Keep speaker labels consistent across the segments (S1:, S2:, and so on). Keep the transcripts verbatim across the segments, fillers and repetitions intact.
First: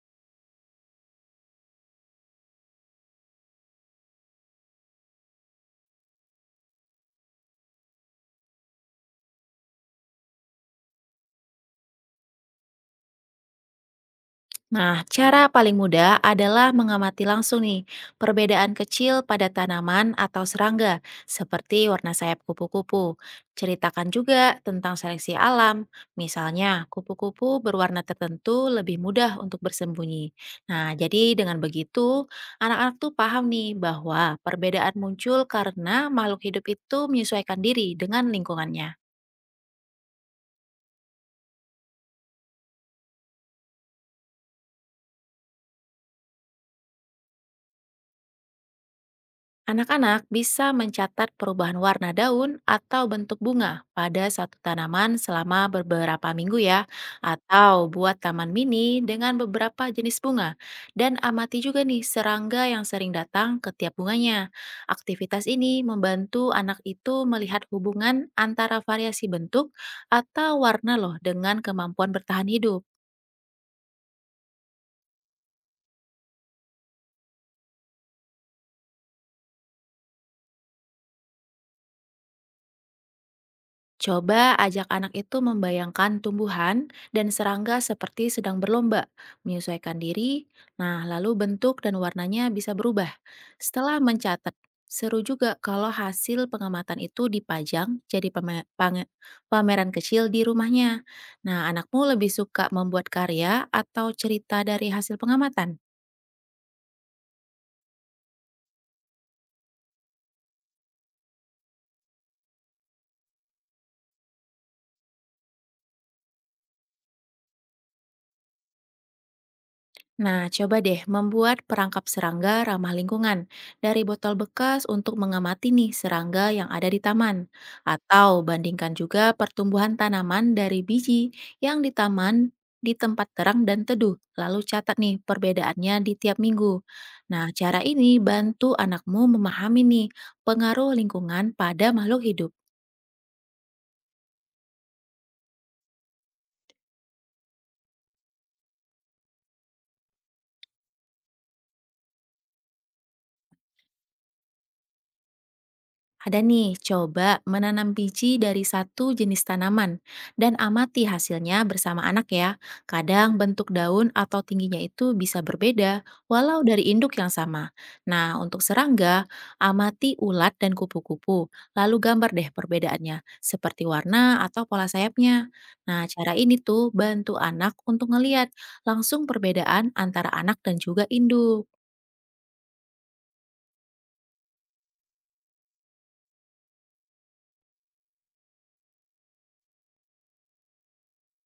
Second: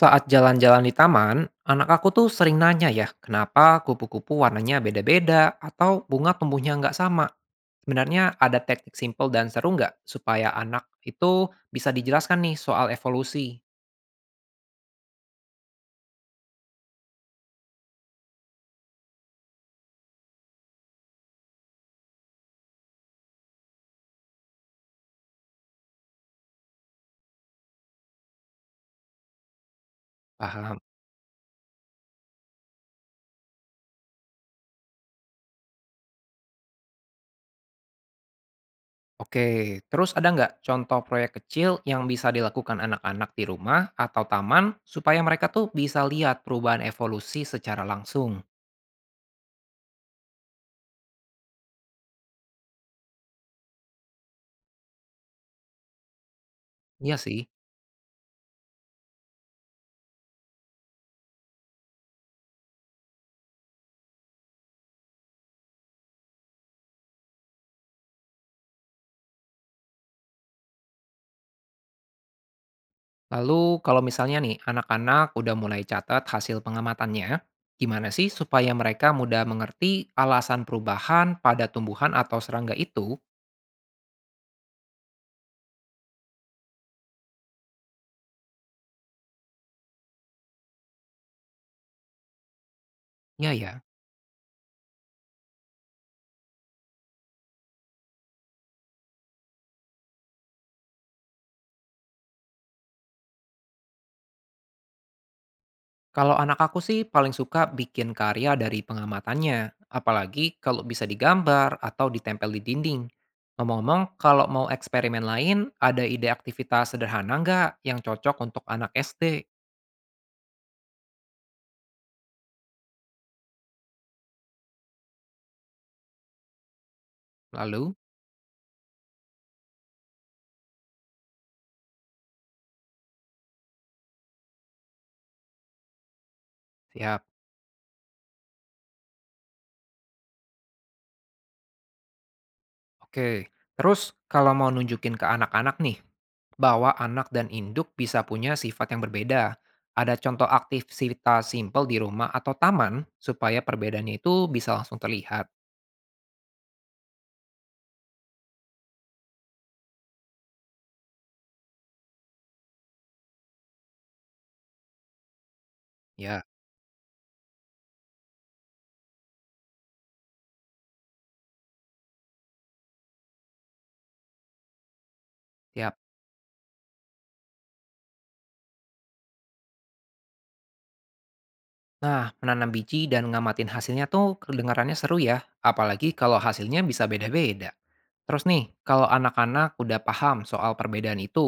S1: Saat jalan-jalan di taman, anak aku tuh sering nanya ya, kenapa kupu-kupu warnanya beda-beda atau bunga tumbuhnya nggak sama. Sebenarnya ada teknik simpel dan seru nggak supaya anak itu bisa dijelaskan nih soal evolusi?
S2: Nah, cara paling mudah adalah mengamati langsung nih perbedaan kecil pada tanaman atau serangga, seperti warna sayap kupu-kupu. Ceritakan juga tentang seleksi alam, misalnya kupu-kupu berwarna tertentu lebih mudah untuk bersembunyi.
S1: Paham.
S2: Nah, jadi dengan begitu, anak-anak tuh paham nih bahwa perbedaan muncul karena makhluk hidup itu menyesuaikan diri dengan lingkungannya.
S1: Oke, terus ada nggak contoh proyek kecil yang bisa dilakukan anak-anak di rumah atau taman supaya mereka tuh bisa lihat perubahan evolusi secara langsung?
S2: Anak-anak bisa mencatat perubahan warna daun atau bentuk bunga pada satu tanaman selama beberapa minggu ya,
S1: Iya sih.
S2: atau buat taman mini dengan beberapa jenis bunga. Dan amati juga nih serangga yang sering datang ke tiap bunganya. Aktivitas ini membantu anak itu melihat hubungan antara variasi bentuk atau warna loh dengan kemampuan bertahan hidup.
S1: Lalu kalau misalnya nih anak-anak udah mulai catat hasil pengamatannya, gimana sih supaya mereka mudah mengerti alasan perubahan pada tumbuhan atau serangga itu?
S2: Coba ajak anak itu membayangkan tumbuhan dan serangga seperti sedang berlomba, menyesuaikan diri. Nah, lalu bentuk dan warnanya bisa berubah.
S1: Ya ya,
S2: Setelah mencatat, seru juga kalau hasil pengamatan itu dipajang jadi pame- pange- pameran kecil di rumahnya. Nah, anakmu lebih suka membuat karya atau cerita dari hasil pengamatan?
S1: kalau anak aku sih paling suka bikin karya dari pengamatannya, apalagi kalau bisa digambar atau ditempel di dinding. Ngomong-ngomong, kalau mau eksperimen lain, ada ide aktivitas sederhana nggak yang cocok untuk anak S D?
S2: Nah, coba deh membuat perangkap serangga ramah lingkungan dari botol bekas untuk mengamati nih serangga yang ada di taman.
S1: Lalu,
S2: Atau bandingkan juga pertumbuhan tanaman dari biji yang di taman di tempat terang dan teduh. Lalu catat nih perbedaannya di tiap minggu.
S1: siap.
S2: Nah, cara ini bantu anakmu memahami nih pengaruh lingkungan pada makhluk hidup.
S1: Oke, terus kalau mau nunjukin ke anak-anak nih, bahwa anak dan induk bisa punya sifat yang berbeda. Ada contoh aktivitas simpel di rumah atau taman supaya perbedaannya itu bisa langsung terlihat.
S2: Ada nih, coba menanam biji dari satu jenis tanaman dan amati hasilnya bersama anak ya. Kadang bentuk daun atau tingginya itu bisa berbeda
S1: Ya,
S2: walau dari induk yang sama. Nah, untuk serangga, amati ulat dan kupu-kupu, lalu gambar deh perbedaannya, seperti warna atau pola sayapnya.
S1: Tiap
S2: Nah, cara ini tuh bantu anak untuk ngeliat langsung perbedaan antara anak dan juga induk.
S1: Nah, menanam biji dan ngamatin hasilnya tuh kedengarannya seru ya, apalagi kalau hasilnya bisa beda-beda. Terus nih, kalau anak-anak udah paham soal perbedaan itu,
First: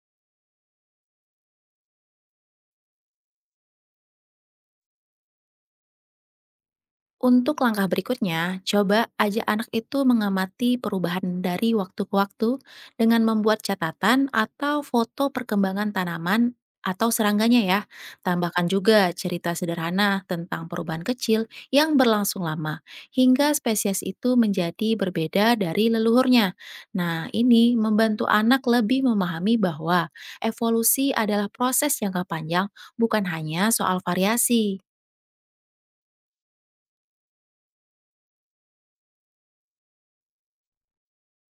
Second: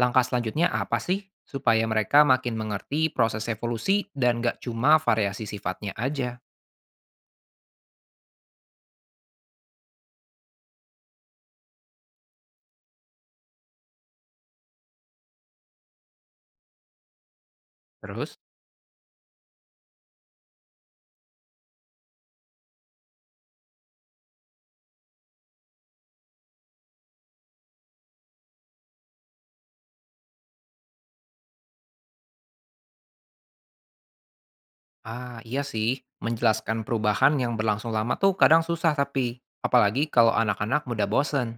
S1: langkah selanjutnya apa sih supaya mereka makin mengerti proses evolusi dan gak cuma variasi sifatnya aja?
S2: Untuk langkah berikutnya, coba ajak anak itu mengamati perubahan dari waktu ke waktu dengan membuat catatan atau foto perkembangan tanaman atau serangganya ya.
S1: Terus?
S2: Tambahkan juga cerita sederhana tentang perubahan kecil yang berlangsung lama hingga spesies itu menjadi berbeda dari leluhurnya. Nah, ini membantu anak lebih memahami bahwa evolusi adalah proses jangka panjang, bukan hanya soal variasi.
S1: Ah, iya sih. Menjelaskan perubahan yang berlangsung lama tuh kadang susah tapi. Apalagi kalau anak-anak mudah bosen.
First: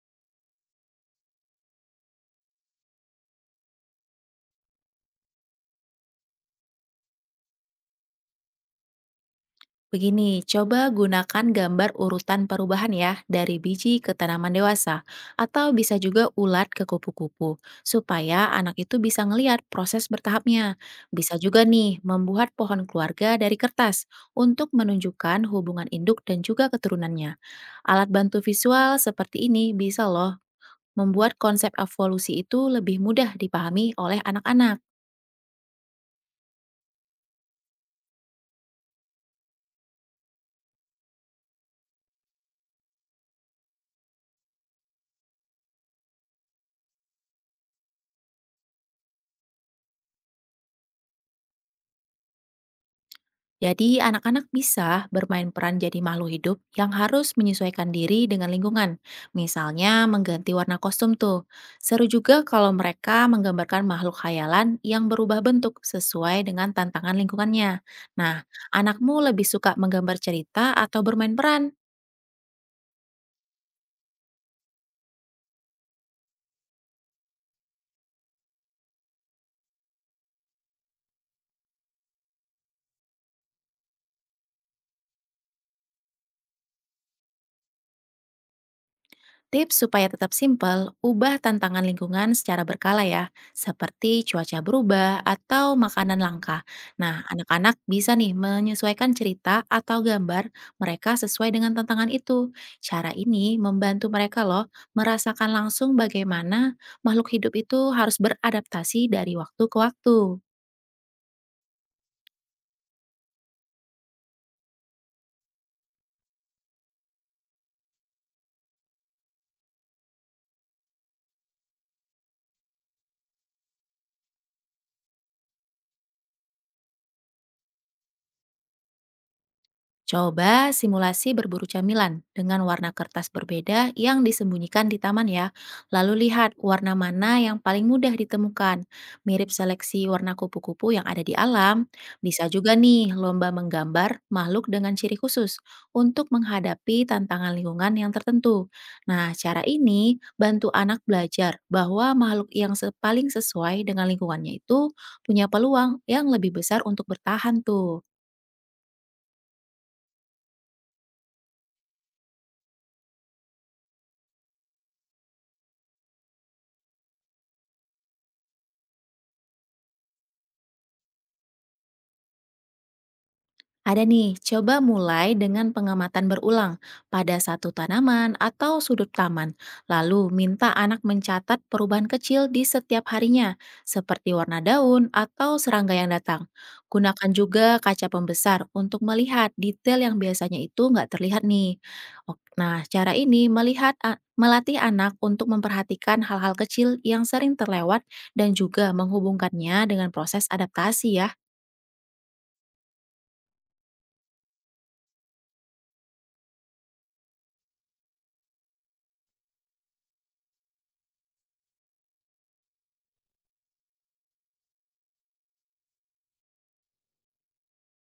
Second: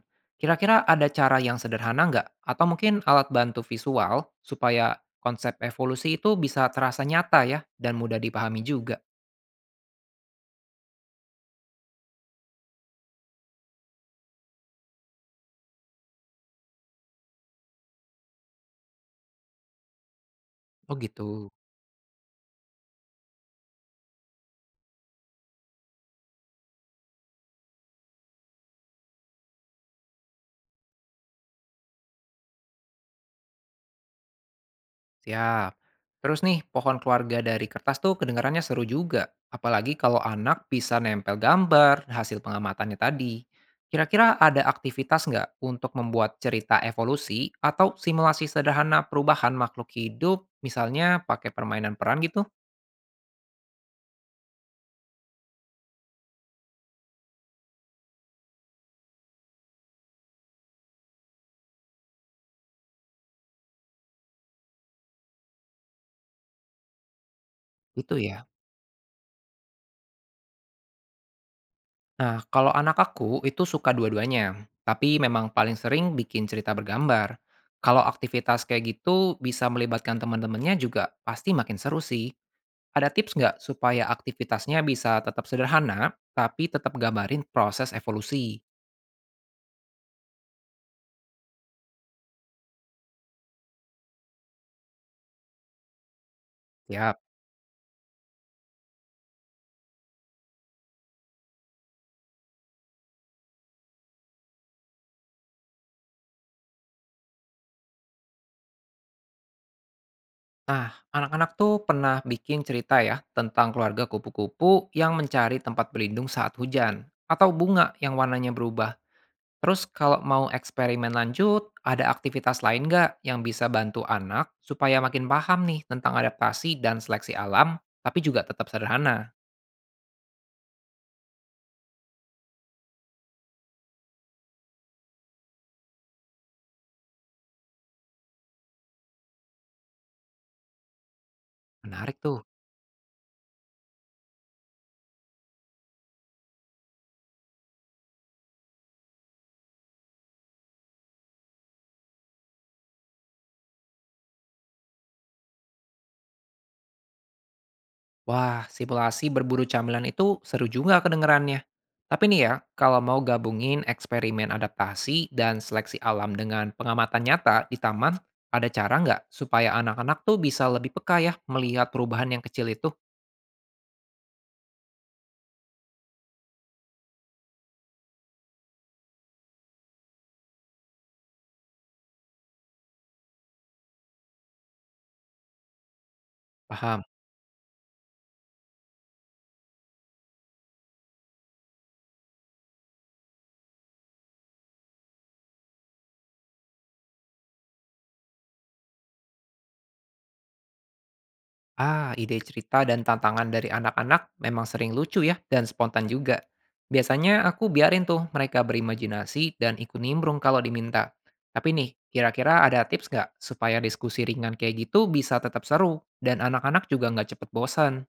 S1: Kira-kira ada cara yang sederhana nggak? Atau mungkin alat bantu visual supaya konsep evolusi itu bisa terasa nyata ya dan mudah dipahami juga.
S2: Begini, coba gunakan gambar urutan perubahan ya, dari biji ke tanaman dewasa, atau bisa juga ulat ke kupu-kupu, supaya anak itu bisa ngeliat proses bertahapnya.
S1: Oh
S2: Bisa
S1: gitu.
S2: juga nih, membuat pohon keluarga dari kertas, untuk menunjukkan hubungan induk dan juga keturunannya. Alat bantu visual seperti ini bisa loh, membuat konsep evolusi itu lebih mudah dipahami oleh anak-anak.
S1: Siap. Terus nih, pohon keluarga dari kertas tuh kedengarannya seru juga. Apalagi kalau anak bisa nempel gambar hasil pengamatannya tadi. Kira-kira ada aktivitas nggak untuk membuat cerita evolusi atau simulasi sederhana perubahan makhluk hidup, misalnya pakai permainan peran gitu?
S2: Jadi, anak-anak bisa bermain peran jadi makhluk hidup yang harus menyesuaikan diri dengan lingkungan. Misalnya, mengganti warna kostum tuh. Seru juga kalau mereka menggambarkan makhluk khayalan yang berubah bentuk sesuai dengan tantangan lingkungannya.
S1: Gitu ya.
S2: Nah, anakmu lebih suka menggambar cerita atau bermain peran?
S1: Nah, kalau anak aku itu suka dua-duanya, tapi memang paling sering bikin cerita bergambar. Kalau aktivitas kayak gitu bisa melibatkan teman-temannya juga pasti makin seru sih. Ada tips nggak supaya aktivitasnya bisa tetap sederhana, tapi tetap gambarin proses evolusi?
S2: Tips supaya tetap simpel, ubah tantangan lingkungan secara berkala ya, seperti cuaca berubah atau makanan langka.
S1: Yap.
S2: Nah, anak-anak bisa nih menyesuaikan cerita atau gambar mereka sesuai dengan tantangan itu. Cara ini membantu mereka loh merasakan langsung bagaimana makhluk hidup itu harus beradaptasi dari waktu ke waktu.
S1: Nah, anak-anak tuh pernah bikin cerita ya tentang keluarga kupu-kupu yang mencari tempat berlindung saat hujan, atau bunga yang warnanya berubah. Terus kalau mau eksperimen lanjut, ada aktivitas lain nggak yang bisa bantu anak supaya makin paham nih tentang adaptasi dan seleksi alam, tapi juga tetap sederhana?
S2: Coba simulasi berburu camilan dengan warna kertas berbeda yang disembunyikan di taman ya. Lalu lihat warna mana yang paling mudah ditemukan. Mirip seleksi warna kupu-kupu yang ada di alam.
S1: Menarik tuh.
S2: Bisa juga nih lomba menggambar makhluk dengan ciri khusus untuk menghadapi tantangan lingkungan yang tertentu. Nah, cara ini bantu anak belajar bahwa makhluk yang se- paling sesuai dengan lingkungannya itu punya peluang yang lebih besar untuk bertahan tuh.
S1: Wah, simulasi berburu camilan itu seru juga kedengerannya. Tapi nih ya, kalau mau gabungin eksperimen adaptasi dan seleksi alam dengan pengamatan nyata di taman, ada cara nggak supaya anak-anak tuh bisa lebih peka ya melihat perubahan yang kecil itu?
S2: Ada nih, coba mulai dengan pengamatan berulang pada satu tanaman atau sudut taman. Lalu minta anak mencatat perubahan kecil di setiap harinya, seperti warna daun atau serangga yang datang.
S1: Paham?
S2: Gunakan juga kaca pembesar untuk melihat detail yang biasanya itu nggak terlihat nih. Ok, nah, cara ini melihat a- melatih anak untuk memperhatikan hal-hal kecil yang sering terlewat dan juga menghubungkannya dengan proses adaptasi ya.
S1: Ah, ide cerita dan tantangan dari anak-anak memang sering lucu ya, dan spontan juga. Biasanya aku biarin tuh mereka berimajinasi dan ikut nimbrung kalau diminta. Tapi nih, kira-kira ada tips nggak supaya diskusi ringan kayak gitu bisa tetap seru dan anak-anak juga nggak cepet bosan?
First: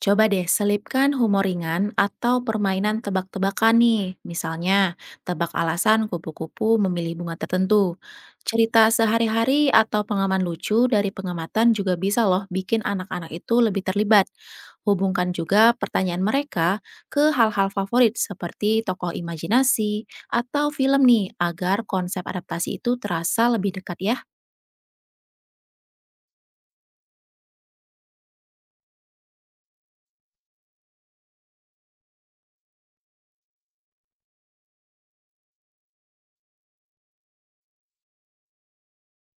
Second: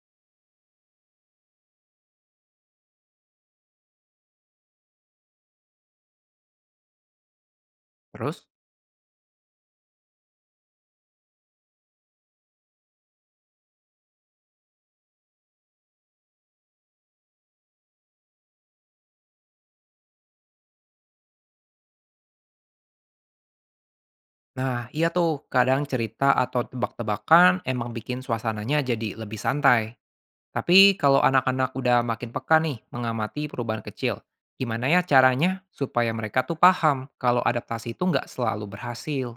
S2: Coba deh selipkan humor ringan atau permainan tebak-tebakan nih. Misalnya, tebak alasan kupu-kupu memilih bunga tertentu.
S1: Terus?
S2: Cerita sehari-hari atau pengaman lucu dari pengamatan juga bisa loh bikin anak-anak itu lebih terlibat. Hubungkan juga pertanyaan mereka ke hal-hal favorit seperti tokoh imajinasi atau film nih agar konsep adaptasi itu terasa lebih dekat ya.
S1: Nah, iya tuh, kadang cerita atau tebak-tebakan emang bikin suasananya jadi lebih santai. Tapi kalau anak-anak udah makin peka nih mengamati perubahan kecil, gimana ya caranya supaya mereka tuh paham kalau adaptasi itu nggak selalu berhasil?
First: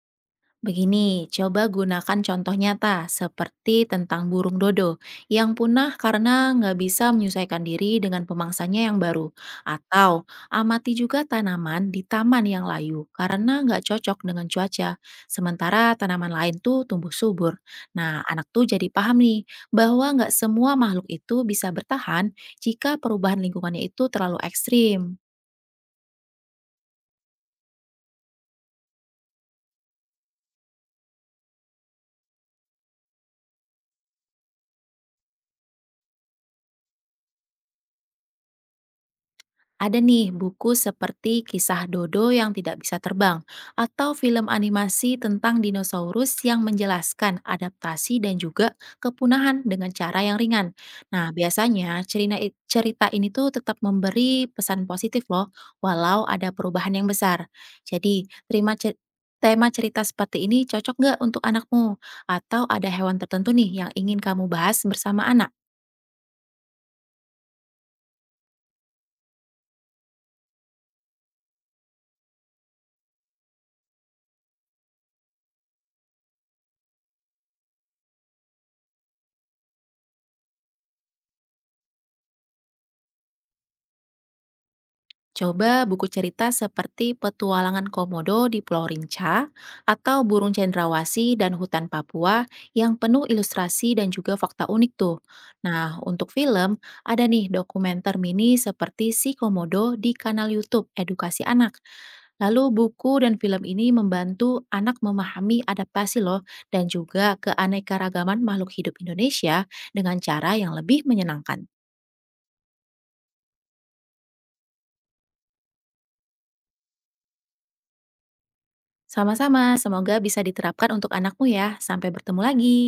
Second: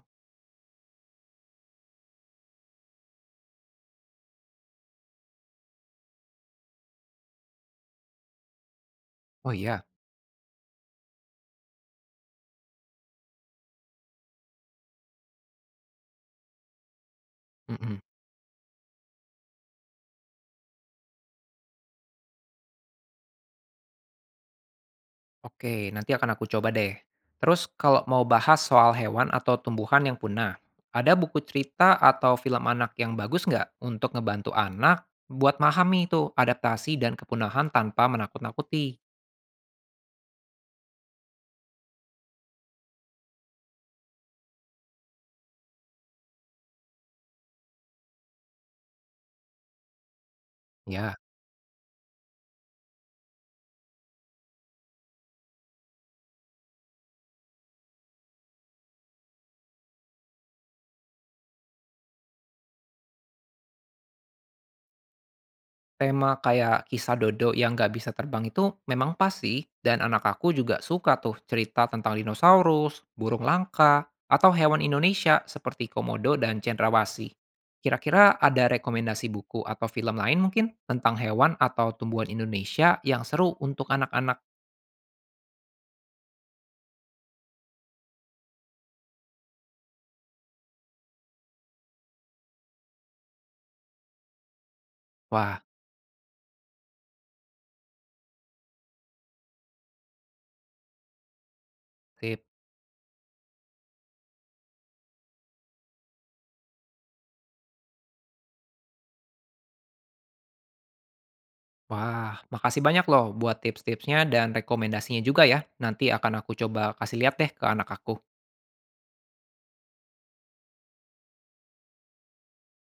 S2: Begini, coba gunakan contoh nyata seperti tentang burung dodo yang punah karena nggak bisa menyesuaikan diri dengan pemangsanya yang baru.
S1: Oh iya,
S2: Atau amati juga tanaman di taman yang layu karena nggak cocok dengan cuaca, sementara tanaman lain tuh tumbuh subur.
S1: mm-mm.
S2: Nah, anak tuh jadi paham nih bahwa nggak semua makhluk itu bisa bertahan jika perubahan lingkungannya itu terlalu ekstrim.
S1: Oke, nanti akan aku coba deh. Terus kalau mau bahas soal hewan atau tumbuhan yang punah, ada buku cerita atau film anak yang bagus nggak untuk ngebantu anak buat memahami itu adaptasi dan kepunahan tanpa menakut-nakuti?
S2: Ada nih buku seperti Kisah Dodo yang Tidak Bisa Terbang atau film animasi tentang dinosaurus yang menjelaskan adaptasi dan juga kepunahan dengan cara yang ringan.
S1: Ya.
S2: Nah, biasanya cerita cerita ini tuh tetap memberi pesan positif loh walau ada perubahan yang besar. Jadi, terima cer- tema cerita seperti ini cocok nggak untuk anakmu? Atau ada hewan tertentu nih yang ingin kamu bahas bersama anak?
S1: Tema kayak kisah Dodo yang nggak bisa terbang itu memang pas sih, dan anak aku juga suka tuh cerita tentang dinosaurus, burung langka, atau hewan Indonesia seperti komodo dan cendrawasih. Kira-kira ada rekomendasi buku atau film lain mungkin tentang hewan atau tumbuhan Indonesia yang seru untuk anak-anak?
S2: Coba buku cerita seperti Petualangan Komodo di Pulau Rinca atau Burung Cendrawasih dan Hutan Papua yang penuh ilustrasi dan juga fakta unik tuh.
S1: Wah,
S2: Nah, untuk film, ada nih dokumenter mini seperti Si Komodo di kanal YouTube Edukasi Anak.
S1: tip.
S2: Lalu buku dan film ini membantu anak memahami adaptasi loh dan juga keanekaragaman makhluk hidup Indonesia dengan cara yang lebih menyenangkan.
S1: Wah, makasih banyak loh buat tips-tipsnya dan rekomendasinya juga ya. Nanti akan aku coba kasih lihat deh ke anak aku.
S2: Sama-sama, semoga bisa diterapkan untuk anakmu ya. Sampai bertemu lagi.